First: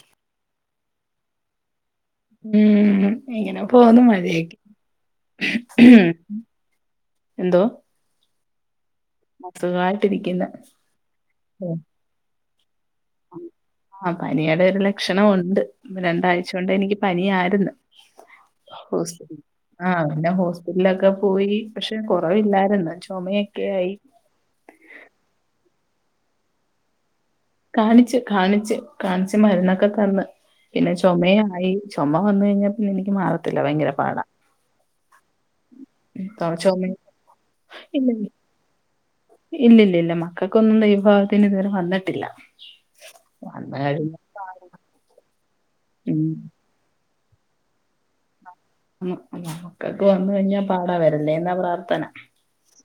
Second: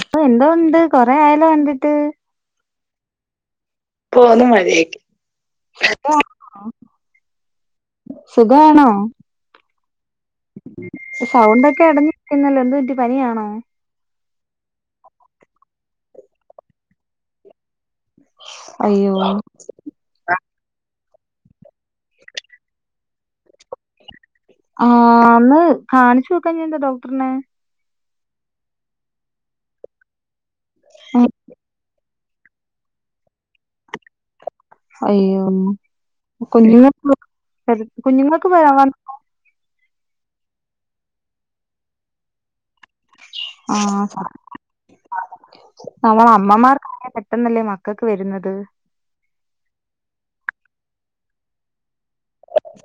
അപ്പൊ എന്തോണ്ട് കൊറെ ആയാലോ കണ്ടിട്ട് ഉം ഇങ്ങനെ പോന്ന് പോന്നു മര്യാദിക്ക് മഴയൊക്കെ എന്തോ സുഖാണോ ആഹ് സുഖാണ് സൗണ്ടൊക്കെ അടഞ്ഞിരിക്കുന്നല്ലോ എന്ത് പറ്റി പനിയാണോ ആഹ് പനിയുടെ ഒരു ലക്ഷണ മുണ്ട് രണ്ടാഴ്ച കൊണ്ട് എനിക്ക് പനി ആയിരുന്ന് അയ്യോ ഹോസ് ആഹ് പിന്നെ ഹോസ്പിറ്റലൊക്കെ പോയി പക്ഷെ കുറവില്ലായിരുന്ന ചുമയൊക്കെ ആയി ആ അന്ന് കാണിച്ചു നോക്കാ ഞാന്താ ഡോക്ടറിനെ കാണിച് കാണിച്ച് കാണിച്ച് മരുന്നൊക്കെ തന്ന് പിന്നെ ചുമയായി ചൊമ വന്ന് കഴിഞ്ഞാ പിന്നെ എനിക്ക് മാറത്തില്ല ഭയങ്കര പാടാ അയ്യോ ഉം, ചുമ കുഞ്ഞുങ്ങൾക്ക് ഇല്ല കുഞ്ഞുങ്ങൾക്ക് വരാവാൻ ഇല്ല ഇല്ല ഇല്ല മക്കൾക്കൊന്നും ദൈവ ഭാഗ്യത്തിന് ഇതുവരെ വന്നിട്ടില്ല വന്നു ആ കഴിഞ്ഞാൽ മാറും ഉം നമ്മള് അമ്മമാർക് പെട്ടെന്നല്ലേ മ മക്കക് വരുന്നത് ഉ നമുക്കൊക്കെ വന്ന കഴിഞ്ഞാ പാടാ വരല്ലേ എന്നാ പ്രാർത്ഥന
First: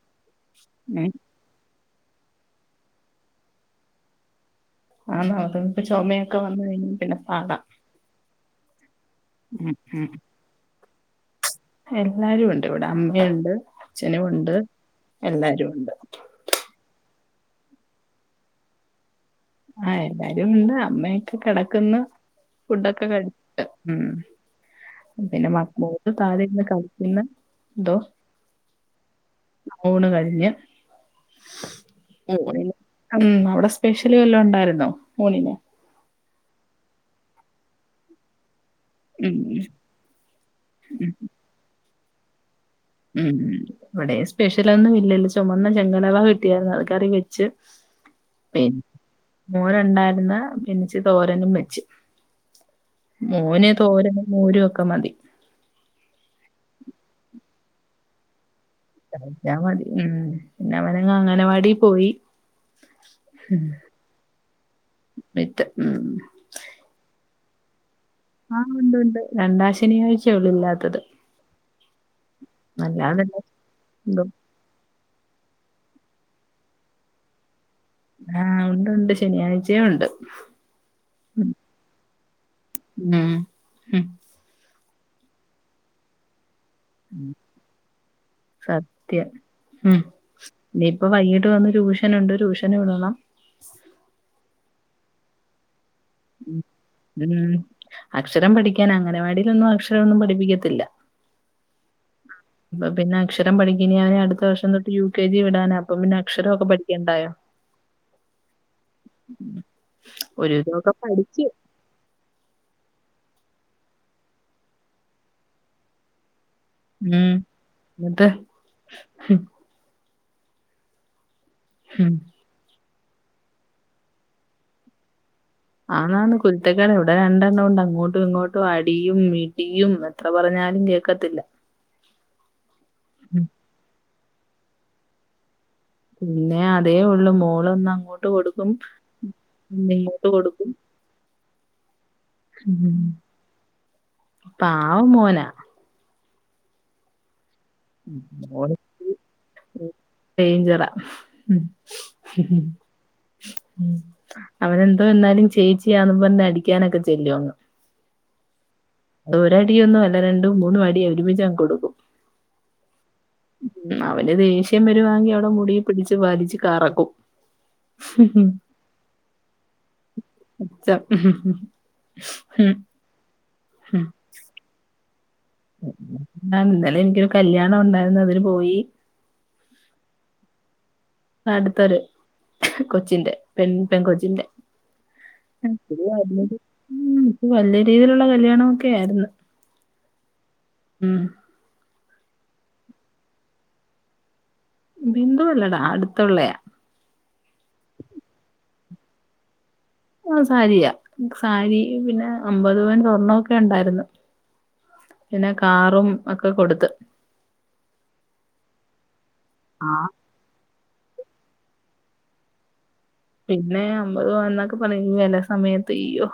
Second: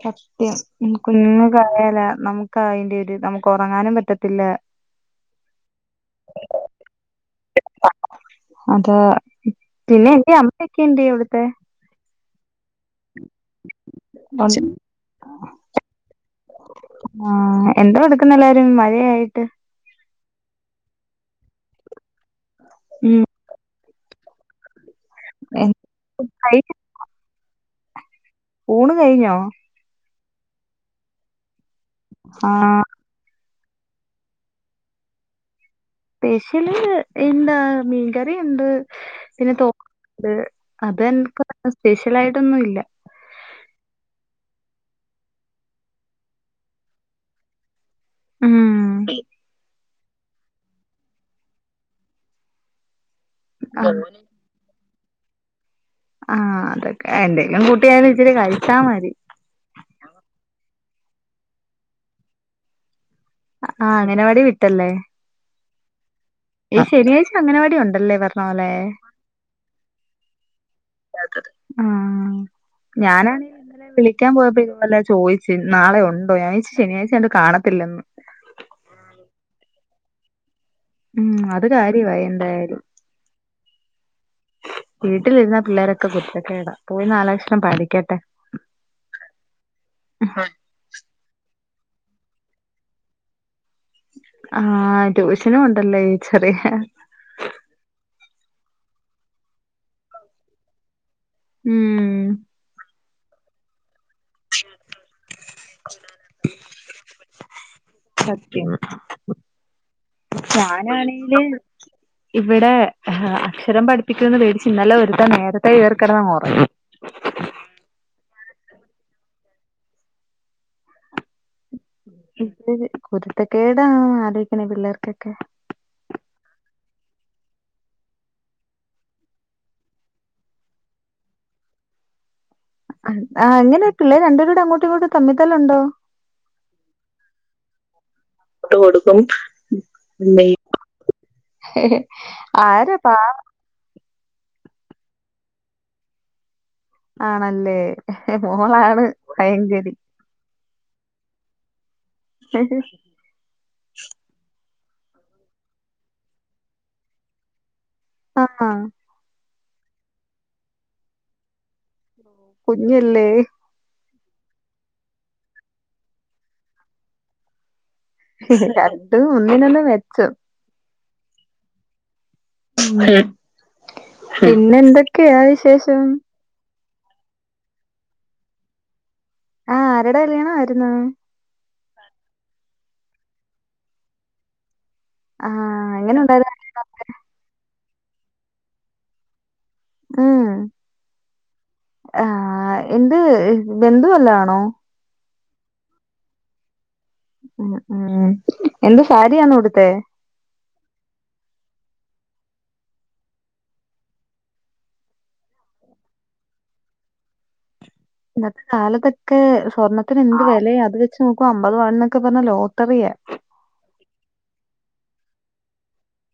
സത്യം ഉം ഇനക്ക്ന്ന് കയല നമുക്ക് അയിന്റെ ഒരു നമുക്ക് ഒറങ്ങാനും പറ്റത്തില്ല ആ അത ഇപ്പൊ ചുമയൊക്കെ വന്ന കഴിഞ്ഞാ പിന്നെ പാടാ അതാ ഉം ഉം പിന്നെന്റെ അമ്മയൊക്കെ ഉണ്ട് ഇവിടത്തെ എല്ലാരും ഉണ്ട് ഇവിടെ അമ്മയുണ്ട് അച്ഛനും ഉണ്ട് എല്ലാരും ഉണ്ട് ആഹ് എന്താ എടുക്കുന്ന എല്ലാരും മയായിട്ട് ആഹ് എല്ലാരും ഉണ്ട് അമ്മയൊക്കെ കിടക്ക്ന്ന് ഫുഡൊക്കെ ഉം കടിച്ചിട്ട് ഉം പിന്നെ മോത് താഴ ഇന്ന് കഴിഞ്ഞ് കളിക്കുന്നന്തോ ഊണ് കഴിഞ്ഞോ ഊണ് കഴിഞ്ഞ് ആ ഊണ്ടി നിപ്പം അവ്ടെ സ്പ്യഷ ല് വെല്ലണ്ടായിരുന്നൊ ഊണിന് സ്പെഷ്യല് എന്താ മീൻകറി ഉണ്ട് ഉം പിന്നെ അത് എക്ക് സ്പെഷ്യലായിട്ടൊന്നുംല്ല ഉം ഇവിടെ സ്പെഷ്യലൊന്നും ഇല്ലല്ല ചുവുമന്ന ചെങ്കലാഭാഗ കിട്ടിയായിരുന്നു അത് കറി വെച്ച് ഉം പി മോനണ്ടായിരുന്ന പിന്നച്ചി തോരനും വെച്ച് മോന് ആ തോരനും മൊരും ഒക്കെ മതി ആഹ് അതൊക്കെ എന്തെങ്കിലും കൂട്ടി ഇച്ചിരി കഴിച്ചാ മതി കഴിച്ചാ മതി ഉം പിന്നെ അവനങ്ങങ് അങ്ങനവാടി പോയി ആ ആ അങ്ങനവാടി വിട്ടല്ലേ ഉം ഈ ശനിയാഴ്ച അങ്ങനവാടി ഉണ്ടല്ലേ വ ആഹ് ഉണ്ട് ഉണ്ട് രണ്ടാ ശനിയാഴ്ചയുള്ളൂ ഇല്ലാത്തത് ആ അല്ലാതെ ഞാനാണ ഇന്നലെ വിളിക്കാൻ പോയപ്പോ ഇന്നലെ ചോദിച്ച നാളെ ഉണ്ടോ ഞാൻ വിചാരിച്ച് ശനിയാഴ്ചത് കാണത്തില്ലെന്ന് ആഹ് ഉണ്ട്ണ്ട് ശനിയാഴ്ചയും ഉണ്ട് ഉം അത് കാര്യവുമായി എന്തായാലും ഉം ഉം വീട്ടിലിരുന്ന പിള്ളേരൊക്കെ കുരുത്തകേടാ പോയി നാലക്ഷരം പഠിക്കട്ടെ സത്യം ഉം ഇനിയിപ്പ വൈകിട്ട് വന്ന് ട്യൂഷനുണ്ട് ട്യൂഷന് വിടണം ആഹ ട്യൂഷനു ഉണ്ടല്ലേ ഈ ചെറിയ ഉം അക്ഷരം പഠിക്കാൻ അങ്ങനവാടിൽ ഒന്നും അക്ഷരം ഒന്നും പഠിപ്പിക്കത്തില്ല ഉം അപ്പൊ പിന്നെ അക്ഷരം പഠിക്ക അവനെടുത്ത അടുത്തവർഷം തൊട്ട് യു കെ ജി വിടാന അപ്പ പിന്നെ അക്ഷരൊക്കെ പഠിക്കണ്ടായോ സത്യം ഒരുതൊക്കെ ഞാനാണെങ്കില് പഠിച്ച് ഇവിടെ ഹെ അക്ഷരം പഠിപ്പിക്കന്ന് പേടിച്ച് ഇന്നലെ ഒരുത്തൻ നേരത്തെ ഏർക്കടുന്നങ്ങി ഉം നിട്ട് ഹ് ഹ് ഹ് മ് ഇത് [unintelligible] കുരുത്തൊക്കെടാ ആലോജിക്കണ ഈ പിള്ളേർക്കൊക്കെ ആന്നന്ന് കുലത്തക്കെട് ഇവിടെ രണ്ടെണ്ണം ഉണ്ട് അങ്ങോട്ടും ഇങ്ങോട്ടും അടിയും ഇടിയും വെ എത്ര പറഞ്ഞാലും കേക്കത്തില്ല ഉം ആ അങ്ങനെയിക്കു പിള്ളേ രണ്ടൂടെ അങ്ങോട്ടും ഇങ്ങോട്ടും തമ്മിത്തലുണ്ടോ പിന്നെ അതേ ഉള്ളു മോളൊന്നും അങ്ങോട്ട് ട്ട് കൊടുക്കും പിന്നെ നിങ്ങോട്ട് കൊടുക്കും ഹെ ഹെ ഉം ആരപ്പാ പാവം മോന ആണല്ലേ ഹെ ഹെ മോളാണ് ഭയങ്കരി ഡെയ്ഞ്ചറ മ് ഹ് ഹ് അവനന്തോ ന്നാലും ചേച്ചിയാ ആണും പറഞ്ഞ് അടിക്കാനൊക്കെ ചെല്ലോങ് ആഹ ഒരടിയൊന്നും അല്ല രണ്ടും മൂന്നും അടി ഒരുമിച്ചങ് കൊടുക്കും കുഞ്ഞല്ലേ ഉ അവന് ദേഷ്യം വരുവാങ്ങി അവിടെ മുടി പിടിച്ച് പാലിച്ച് കറക്കും ഉം. രണ്ടും ഒന്നിനൊന്നു മെച്ചം മെച്ചം ഉ [unintelligible] പിന്നെ എന്തൊക്കെയാ വിശേഷം [unintelligible] ഇന്നലെ എനിക്കൊരു കല്യാണം ഉണ്ടായിരുന്നു അതിന് പോയി ആഹ് ആരുടെ കല്യാണ ആരുന്നു അടുത്തൊര് കൊച്ചിന്റെ പെൺ പെൺ കൊച്ചിന്റെ ആഹ് [unintelligible] എങ്ങനെ ഉണ്ടായിരുന്നു? വല്ലത് വലിയ രീതിയിലുള്ള കല്യാണമൊക്കെ ആയിരുന്നു ഉം ഉം ആ എന്ത് ബന്ധുവല്ല ആണോ ബിന്ദുവുല്ലടാ അടുത്തുള്ളയാ ഉ ഉം എന്താ സാരിയാണ് ഉടുത്തെ ആ സാരിയ സാരി പിന്നെ അമ്പത് പന് സ്വർണ്ണൊക്കെ ഉണ്ടായിരുന്നു പിന്നെ കാറും ഒക്കെ കൊടുത്ത് ഇന്നത്തെ കാലത്തൊക്കെ ആ സ്വർണ്ണത്തിന് എന്ത് വിലയാ അത് ച്നോക്ക അമ്പത് പവൻ ന്നൊക്കെ പറഞ്ഞ ലോട്ടറിയ പിന്നെ അമ്പത് പവൻ ന്നൊക്കെ പറ വില സമയത്ത് ഇയോ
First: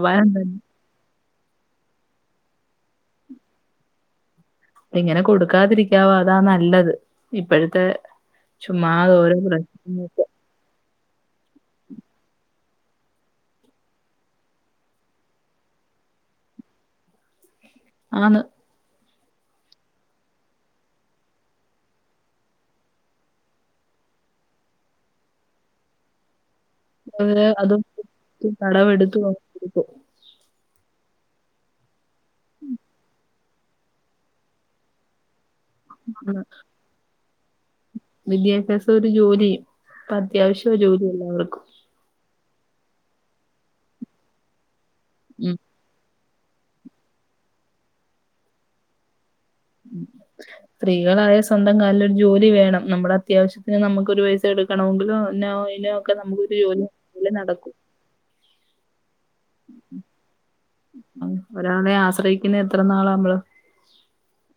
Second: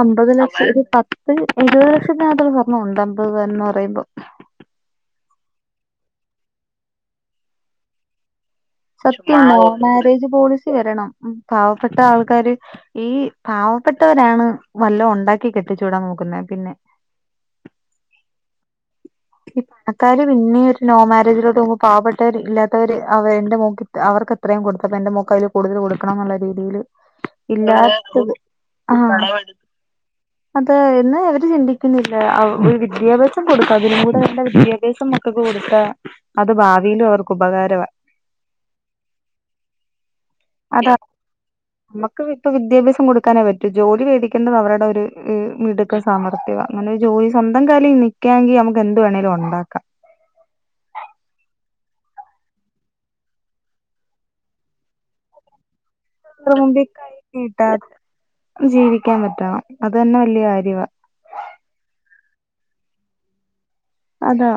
അമ്പത് ലക്ഷം ഒരു പത്ത് ഇരുപത് ലക്ഷത്തിനത്ര സ്വർണം ണ്ട്‌ അമ്പത് പവൻ ന്ന് പറയുമ്പോ ഇങ്ങനെ കൊടുക്കാതിരിക്കാവോ അതാ നല്ലത് ഇപ്പോഴത്തെ ചുമ്മാതെ ഓരോ സത്യ പ്രശ്നം മാരേജ് പോളിസി വരണം പാവപ്പെട്ട ആൾക്കാര് ഈ പാവപ്പെട്ടവരാണ് വല്ല ഉണ്ടാക്കി കെട്ടിച്ചൂടാൻ നോക്കുന്നത് പിന്നെ ആണ് പണക്കാര് പിന്നെ ഒരു നോ മാരേജിലോട്ട് പോകുമ്പോ പാവപ്പെട്ടവര് ഇല്ലാത്തവര് ആവെ ഇന്റെ മോൾക് അവർക്ക് എത്രയും കൊടുത്തപ്പ എന്റെ മോൾക് അയിൽ കൂടുതൽ കൊടുണണം എന്നുള്ള രീതിയിൽ അത് ഇല്ലാ അതും ആഹ കടമെടുത്തു ഒരു കട കൊടുക്കും അത എന്ന് അവര് ചിന്തിക്കുന്നില്ല വിദ്യാഭ്യാസം കൊടുക്കതിന് ടെ നല്ല വിദ്യാഭ്യാസം മക്കക്ക് കൊടുത്ത അത് ഭാവിയില് ഓർക്ക് ഉപ വിദ്യാഭ്യാസ ഒരു ജോലി ഇപ്പൊ അത്യാവശ്യം അതാ ജോലി എല്ലാവർക്കും നമുക്ക് ഇപ്പൊ വിദ്യാഭ്യാസം കൊടുക്കാനേ പറ്റൂ ജോലി വേടിക്കേണ്ടത് അവരുടെ ഒരു ഹ് ഉം മിടു സമർത്ഥ്യവാ അങ്ങനെ ഒരു ജോലി സ്വന്തം കാലിൽ നിൽക്കാെങ്കൽ നമുക്ക് എന്ത് വേണേങ്കിലും ഉണ്ടാക്കാം [inaudible] സ്ത്രീകളായ സ്വന്തം കാലിൽ ഒരു ജോലി വേണം നമ്മുടെ അത്യാവശ്യത്തിന് നമുക്ക്ൊ ഒരു പൈസ എടുക്കണമെങ്കിലും എന്നന്ന [unintelligible] കീട്ടാ ജീവിക്കാൻ പറ്റാാം അത് തന്നെ വലിയ കാര്യമാണ് ഒരാളെ ആശ്രയിക്കുന്ന എത്ര നാളാ നമ്മള് അതാ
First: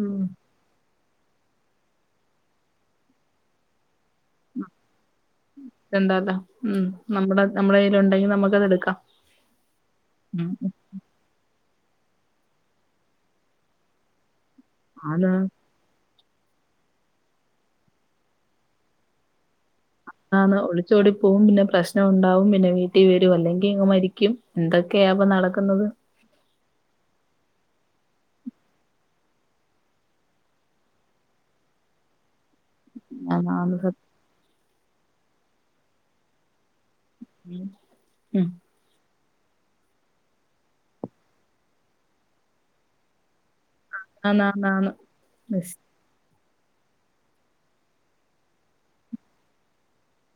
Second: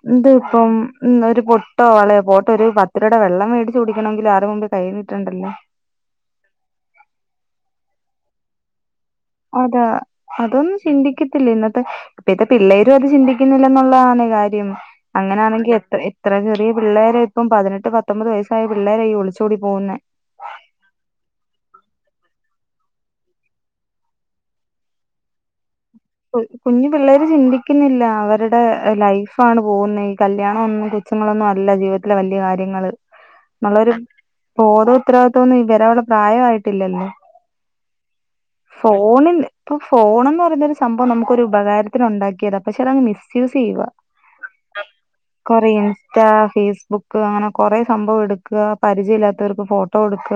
ഉം ഇത് ഇപ്പം ഉ ഒരു പൊട്ടോ വളയോ പോൊട്ട ഒരു പത്തരൂപരട വെള്ളം മേടിച്ച് കുടിക്കണമെങ്കിൽ മു മ്പ് കൈ നീട്ടണ്ടല്ലോ ന്താല്ല ഉ നമ്മുടെ നമ്മുടെ കയ്ല ഉണ്ടെങ്കിൽ നമുക്ക്ത് എടുക്കാം അതാ ഉം അതൊന്ന ചിന്തിക്കത്തില്ല ഇന്നത്തെ ഇപ്പഴത്തെ പിള്ളേരും അത് ചിന്തിക്കുന്നില്ല എന്നുള്ളതാണ് കാര്യം ആണ് അങ്ങനാണെങ്കിൽ എത്ര എത്ര ചെറിയ പിള്ളേരെ ഇപ്പം പതിനെട്ട് പത്തൊമ്പത് വയസ്സായ പിള്ളേര ഈ ഒളിച്ചോടി പോകുന്നേ ആന്ന് ഒളിച്ചോടി പോവും പിന്നെ പ്രശ്നഉണ്ടാവും പിന്നെ വീട്ടിൽ വെരു അല്ലെങ്കിങ് മരിക്കും ന്തൊക്കെയപ്പൊ നടക്കുന്നത് കുഞ്ഞു പിള്ളേര് ചിന്തിക്ക്ന്നില്ല അവരുടെ ലൈഫാണ് പോകുന്നെ ഈ കല്യാണ ഒന്നും ഷ്യങ്ങളൊന്നും അല്ല ജീവിതത്തിലെ വെല്ല്യെ കാര്യങ്ങള് ആന്ന് ആന്ന് നല്ലൊരു സത്യം ബോധോത്തരവാദിത്വൊന്നും വരാള്ള പ്രായായിട്ടില്ലല്ലോ ഉം ഫോണില് പ്പൊ ഫോണെന്ന് പറയ്ന്നൊരു- സംഭവം നമുക്കൊരുപകാരത്തിനുണ്ടാക്കിയത പക്ഷെ അതങ്‌ മിസ്സ്‌യൂസ് ചെയ്യുവ ആന്ന് ആന്ന് ആന്ന് കൊറിയൻസ് ൻസ്റ്റ ഫേസ്ബുക്ക് അങ്ങനെ കൊറേ സംഭവട്ക്ക പരിചയ ഇല്ലാത്തവർക്ക് ഫോട്ടോ കൊടുക്ക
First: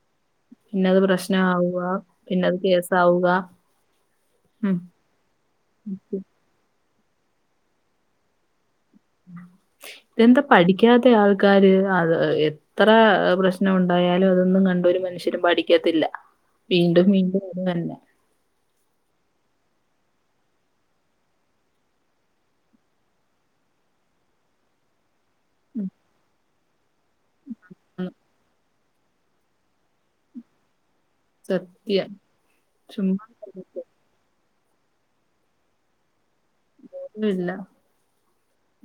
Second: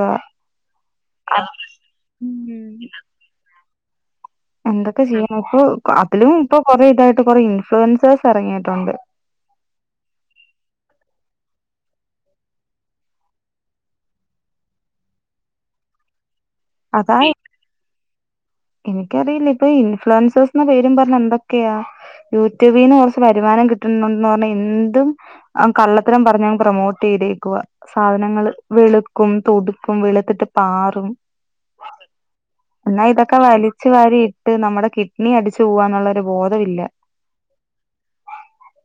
പിന്നത് പ്രശ്ന ആവുവ പിന്നത് ഉം കേസാവുക ഉം പ്പ അതിലും ഇപ്പൊ കൊറേ ഇതായിട്ട് കൊറേ ഇൻഫ്ലുവൻസേഴസ് ഇറങ്ങിട്ടുണ്ട് ഇതെന്താ പഠിക്കാത്തെ ആൾക്കാര് അത് എത്ര പ്രശ്നം ഉണ്ടായാലും അതൊന്നും കണ്ട ഒരു മനുഷ്യരും പഠിക്കത്തില്ല വീണ്ടും അതാ വീണ്ടും അത് തന്നെ എനിക്കറിയില്ല ഇപ്പൊ ഇൻഫ്ലുവൻസെഴ്സ് പേരും പറഞ് എന്തൊക്കെയാ യൂട്യൂബീന്ന് കൊറച്ച് വരുമാനം കിട്ടുന്നുന്ന് പറഞ്ഞാ എന്തും ആ കള്ളത്തരം പറഞ്ഞങ് പ്രൊമോട്ട് ചെയ്തേക്കുവാ ഉം സാധനങ്ങള് വെളുക്കും തുടുക്കും വെളുത്തിട്ട് പാറും സത്യ ചുമ്മ അടിച്ച് വാരിയിട്ട് നമ്മടെ കിഡ്നി അടിച്ചു പോവാ ന്നല്ല ബോധവില്ല ഇല്ല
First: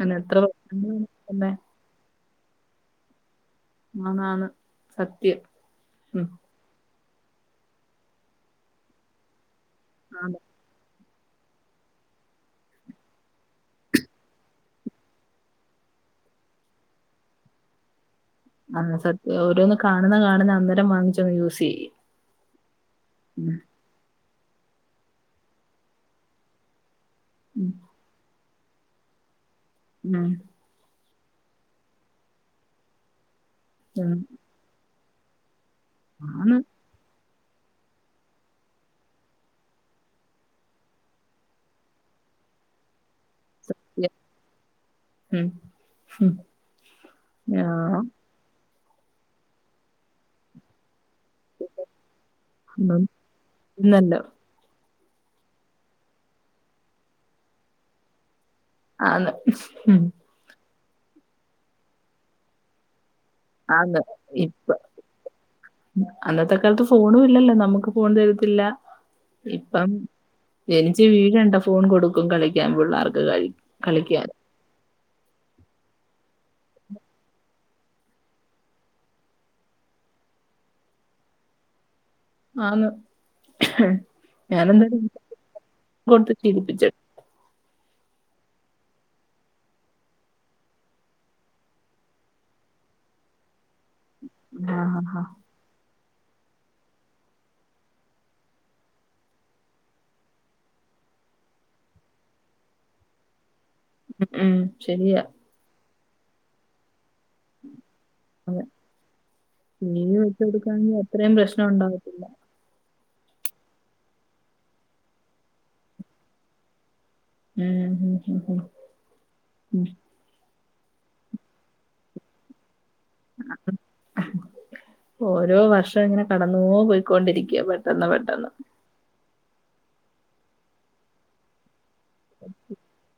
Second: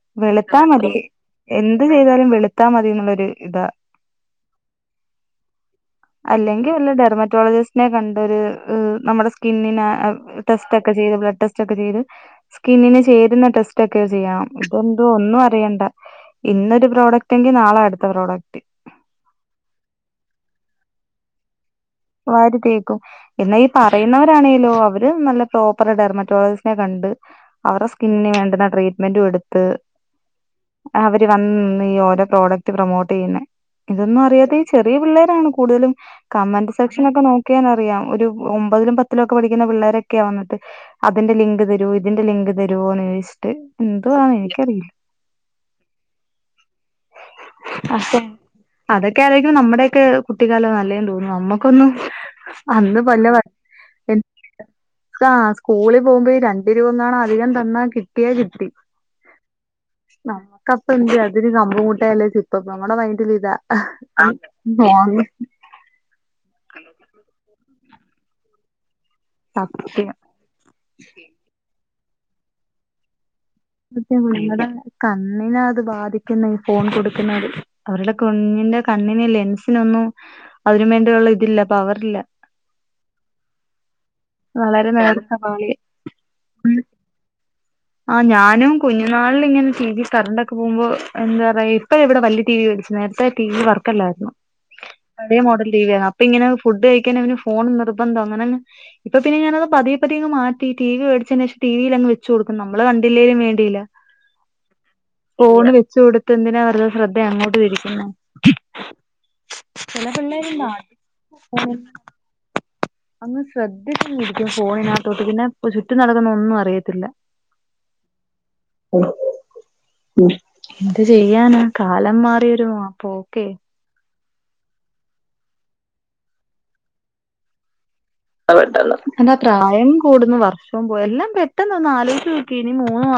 അങ്ങനെ എത്ര വെള്ത്താ മതി ന്ത്‌ പ്രശ്നങ്ങളാണ് തന്നെ എന്ത് ചെയ്താലും വെള്ത്താ മതിന്നുള്ളൊരു ഇതാ ആണാണ് സത്യം ഉം അല്ലെങ്കിവല്ല ഡെർമറ്റോളജിസ് നെ കണ്ട് ഒരു നമ്മുടെ സ്കിന്നിന ആണ് ടെസ്റ്റ് ഒക്കെ ചീത് ബ്ലഡ് ടെസ്റ്റ് ഒക്കെ ചീത് സ്കിന്നിന് ചേര്ന്ന ടെസ്റ്റ് ഒക്കെ ചെയ്യണം ഇതെന്തോ ഒന്നും അറിയണ്ട ഇന്നൊരു പ്രോഡക്റ്റ് എങ്കി നാളെ അടുത്ത പ്രോഡക്റ്റ് ആഹ് സത്യ ഓരോന്ന് കാണുന്ന കാണുന്ന അന്നേരം വാങ്ങിച്ചങ് യൂസ് ചെയ്യ വാരിത്തേക്കും എന്നാ ഈ പറയുന്നവരാണേലോ അവര് നല്ല പ്രോപ്പർ ഡെർമറ്റോളജിസ്റ്റിനെ കണ്ട് അവറെ സ്കിന്നിന് വേണ്ടുന്ന ട്രീറ്റ്മെന്റും എടുത്ത് ഉം അവര് വന്നിന്ന് ഈ ഓരോ പ്രോഡക്ട് പ്രൊമോട്ട് ചെയ്യുന്നെ ഉം ഉം ഇതൊന്നും അറിയാതെ ചെറിയ പിള്ളേരാണ് കൂടുതലും ആണ് കമന്റ് സെക്ഷൻ ഒക്കെ നോക്കിയാൻ അറിയാം ഒരു ഒമ്പതിലും പത്തിലും ഒക്കെ പഠിക്കുന്ന പിള്ളേരൊക്കെയാ വന്നിട്ട് അതിന്റെ ലിങ്ക് തരുവൊ ഇതിന്റെ ലിങ്ക് തരുവൊ ന്ന് ചോയിച്ച ചിട്ട് സത്യം എന്തുവാ എനിക്കറിയില്ല ഉം ഉം ആഹ് അസെ അതൊക്കെ ആലോയ്ക്കുമ്പോ നമ്മുടെ ഒക്കെ കുട്ടിക്കാല നല്ലേെന്ന് തോന്നുന്നു നമ്മക്കൊന്നും അന്ന് ഒന്നും പല്ല വ താ സ്കൂളി പോകുമ്പോ രണ്ട രൂപ ങ്ങാനും അധികം തന്നാ കിട്ടിയാ കിട്ടി ആന്ന് ഉം നമുക്കപ്പോ എന്ത് അതിന് കമ്പ് മുട്ടായി അല്ലെങ്കി സിപ്പപ്പ് നമ്മടെ മൈന്റില് ഇതാ ആന്ന് ആഹ് ഇപ്പ ആഹ് [unintelligible] അന്നത്തെ കാലത്ത് ഫോണും ഇല്ലല്ലോ നമ്മക്ക് ഫോൺ തരത്തില്ല ഇപ്പം സത്യം ജനിച്ച് വീഴണ്ട ഫോൺ കൊടുക്കും കളിക്കാൻ പിള്ളേർക്ക് കഴി കളിക്കാൻ [unintelligible] കണ്ണിനാ അത് ബാധിക്കുന്നെ ഈ ഫോൺ കൊടുക്കുന്നത് അവരുടെ കുഞ്ഞിന്റെ കണ്ണിന് ലെൻസിനൊന്നും അതിന് വേണ്ടിയള്ള ഇതില്ല പവറില്ല ആന്ന് ഞാന എന്ത വളരെ നേർത്ത പാളിയ കൊടുത്ത് ശീലിപ്പിച്ചി ആഹ് ഞാനും കുഞ്ഞുനാളിൽ ഇങ്ങനെ ടി വി കറണ്ട് ഒക്കെ പോകുമ്പോ എന്താ പറയാ ഇപ്പ ഇവിടെ വല്യ ടി വി മേടിച്ച് നേര ത്തേ ടി വി വർക്കല്ലായിരുന്നു ആഹ് ആഹ് ആഹ് പഴേ മോഡൽ ടി വി ആ അപ്പോ ഇങ്ങനെ ഫുഡ് കഴിക്കാൻ അവന് ഫോൺ നിർബന്ധവാ അങ്ങനങ്ങ് ഇപ്പ പിന്നെ ഞാനത് പതിയെ പതിയെ അങ്ങ് മാറ്റി ടി വി മേടിച്ചതിന് ശേഷം ടിവിയിൽ അങ്ങ് വെച്ച് കൊടു ക്കും നമ്മള് കണ്ടില്ലേലും വേണ്ടിയില്ല ഉം ശരിയാ ഫോണ് വെച്ച് കൊടുത്ത് എന്തിനാ വെറുതെ ശ്രദ്ധ അങ്ങോട്ട് തിരിക്കുന്നെ ടീ ചില വി വെച്ച് പിള്ളേരുണ്ട് കൊടുക്കാണെങ്കിൽ അത്രയും പ്രശ്നം ആർക്കാണ് ഉണ്ടാവത്തില്ല അങ്ങ് ശ്രദ്ധിച്ച് അങ്ങിരിക്കും ഫോണിനകത്തോട്ട് പിന്നെ ചുറ്റും നടക്കുന്നതൊന്നും അറിയത്തില്ല ഉം ഉം ഉം എന്ത് ചെയ്യാനാ കാലം മാറിയൊരു പോക്കെ ഓരോ വർഷം ഇങ്ങനെ കടന്നോ പോയിക്കൊണ്ടിരിക്കയാ പെട്ടെന്ന് പെ പെട്ടെന്ന് പെട്ടെന്ന് പ്രായം കൂടുന്നു വർഷം പോയി എല്ലാം പെ പെട്ടെന്നൊന്ന് ആലോചിച്ച് നോക്കിയേ ഇനി മൂന്ന്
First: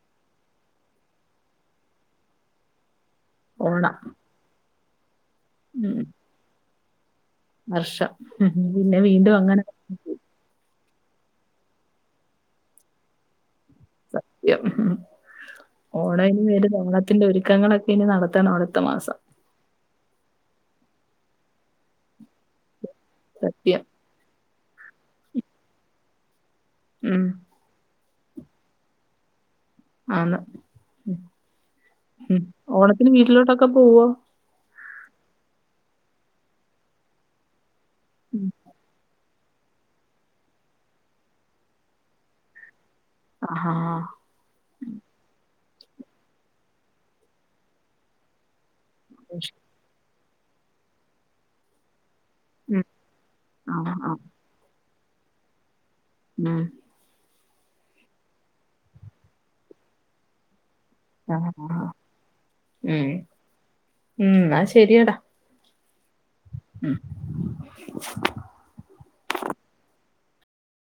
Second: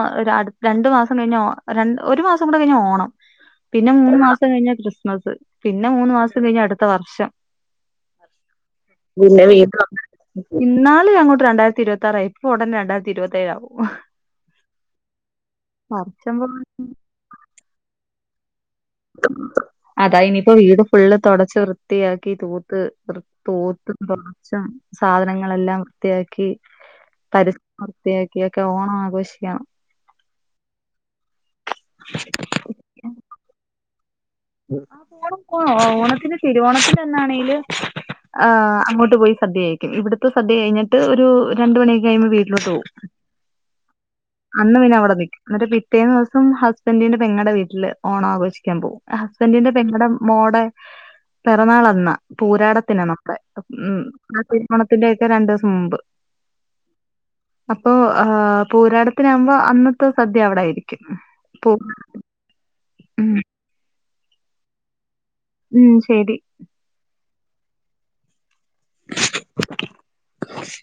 രണ്ട് മാസം കഴിഞ്ഞ ര ഒരു മാസം കൂടെ കഴിഞ്ഞാൽ ഓണം പിന്നെ ഓണം മൂന്ന് മാസം കഴിഞ്ഞാ ക്രിസ്മസ് പിന്നെ ഉം മൂന്ന് മാസം കഴിഞ്ഞാ അടുത്ത വർഷം വർഷം ഉം പിന്നെ വീണ്ടും അങ്ങനെ ഇന്നാള് അങ്ങോട്ട് രണ്ടായിരത്തി ഇരുപത്താറായി ഇപ്പോ ഉടനെ രണ്ടായിരത്തി ഇരുപത്തേഴാവും സത്യം വർഷം ഓണയാന്റെ പോണ പേര് ത്തിന്റെ ഒരുക്കങ്ങളൊക്കെ ഇനി നടത്തണം അടുത്ത മാസം അതാ ഇനിയിപ്പോ വീട് ഫുള്ള് തുടച്ച് വൃത്തിയാക്കി തൂത്ത് വൃ സത്യം തൂത്ത് തൊടച്ചും സാധനങ്ങളെല്ലാം വൃത്തിയാക്കി ഉം പരിസരം വൃത്തിയാക്കി ഒക്കെ ഓണം ആഘോഷിക്കണം ആന്ന് ഉം ഉം ഓണത്തിന് വീട്ടിലോട്ടൊക്കെ പോവോ ആഹ് പോണം പോണം ഓണത്തിന് തിരുവോണത്തിന്റെ അന്നാണേലും ആഹ് അങ്ങോട്ടുപോയി സദ്യ കഴി ഇവിടുത്തെ സദ്യ കഴിഞ്ഞിട്ട് ഒരു രണ്ട് മണിയൊക്കെ കഴിയുമ്പോ വീട്ടിലോട്ട് പോവും ആഹ് അന്ന് പിന്നവിടെ നിക്കും എന്നിട്ട് പിറ്റേ ദിവസം ഹസ്ബൻഡിന്റെ പെങ്ങടെ വീട്ടില് ഓണം ആഘോഷിക്കാൻ പോവും ഹസ്ബന്റിന്റെ പെങ്ങടെ മോടെ പിറന്നാൾ അന്നാ ഉം പൂരാടത്തിനന്നൊക്കെ ആ ഉം ആ തിരുവോണത്തിന്റെ ഒക്കെ രണ്ട് ദിവസം മുമ്പ് ഉം അപ്പൊ പൂരാടത്തിനാവുമ്പോ അന്നത്തെ സദ്യ അവിടാരി ക്കും ആ ആ പോ ഉം ഉം എന്നാ ശെരിയെടാ ഉം ശരി ഉം ഉം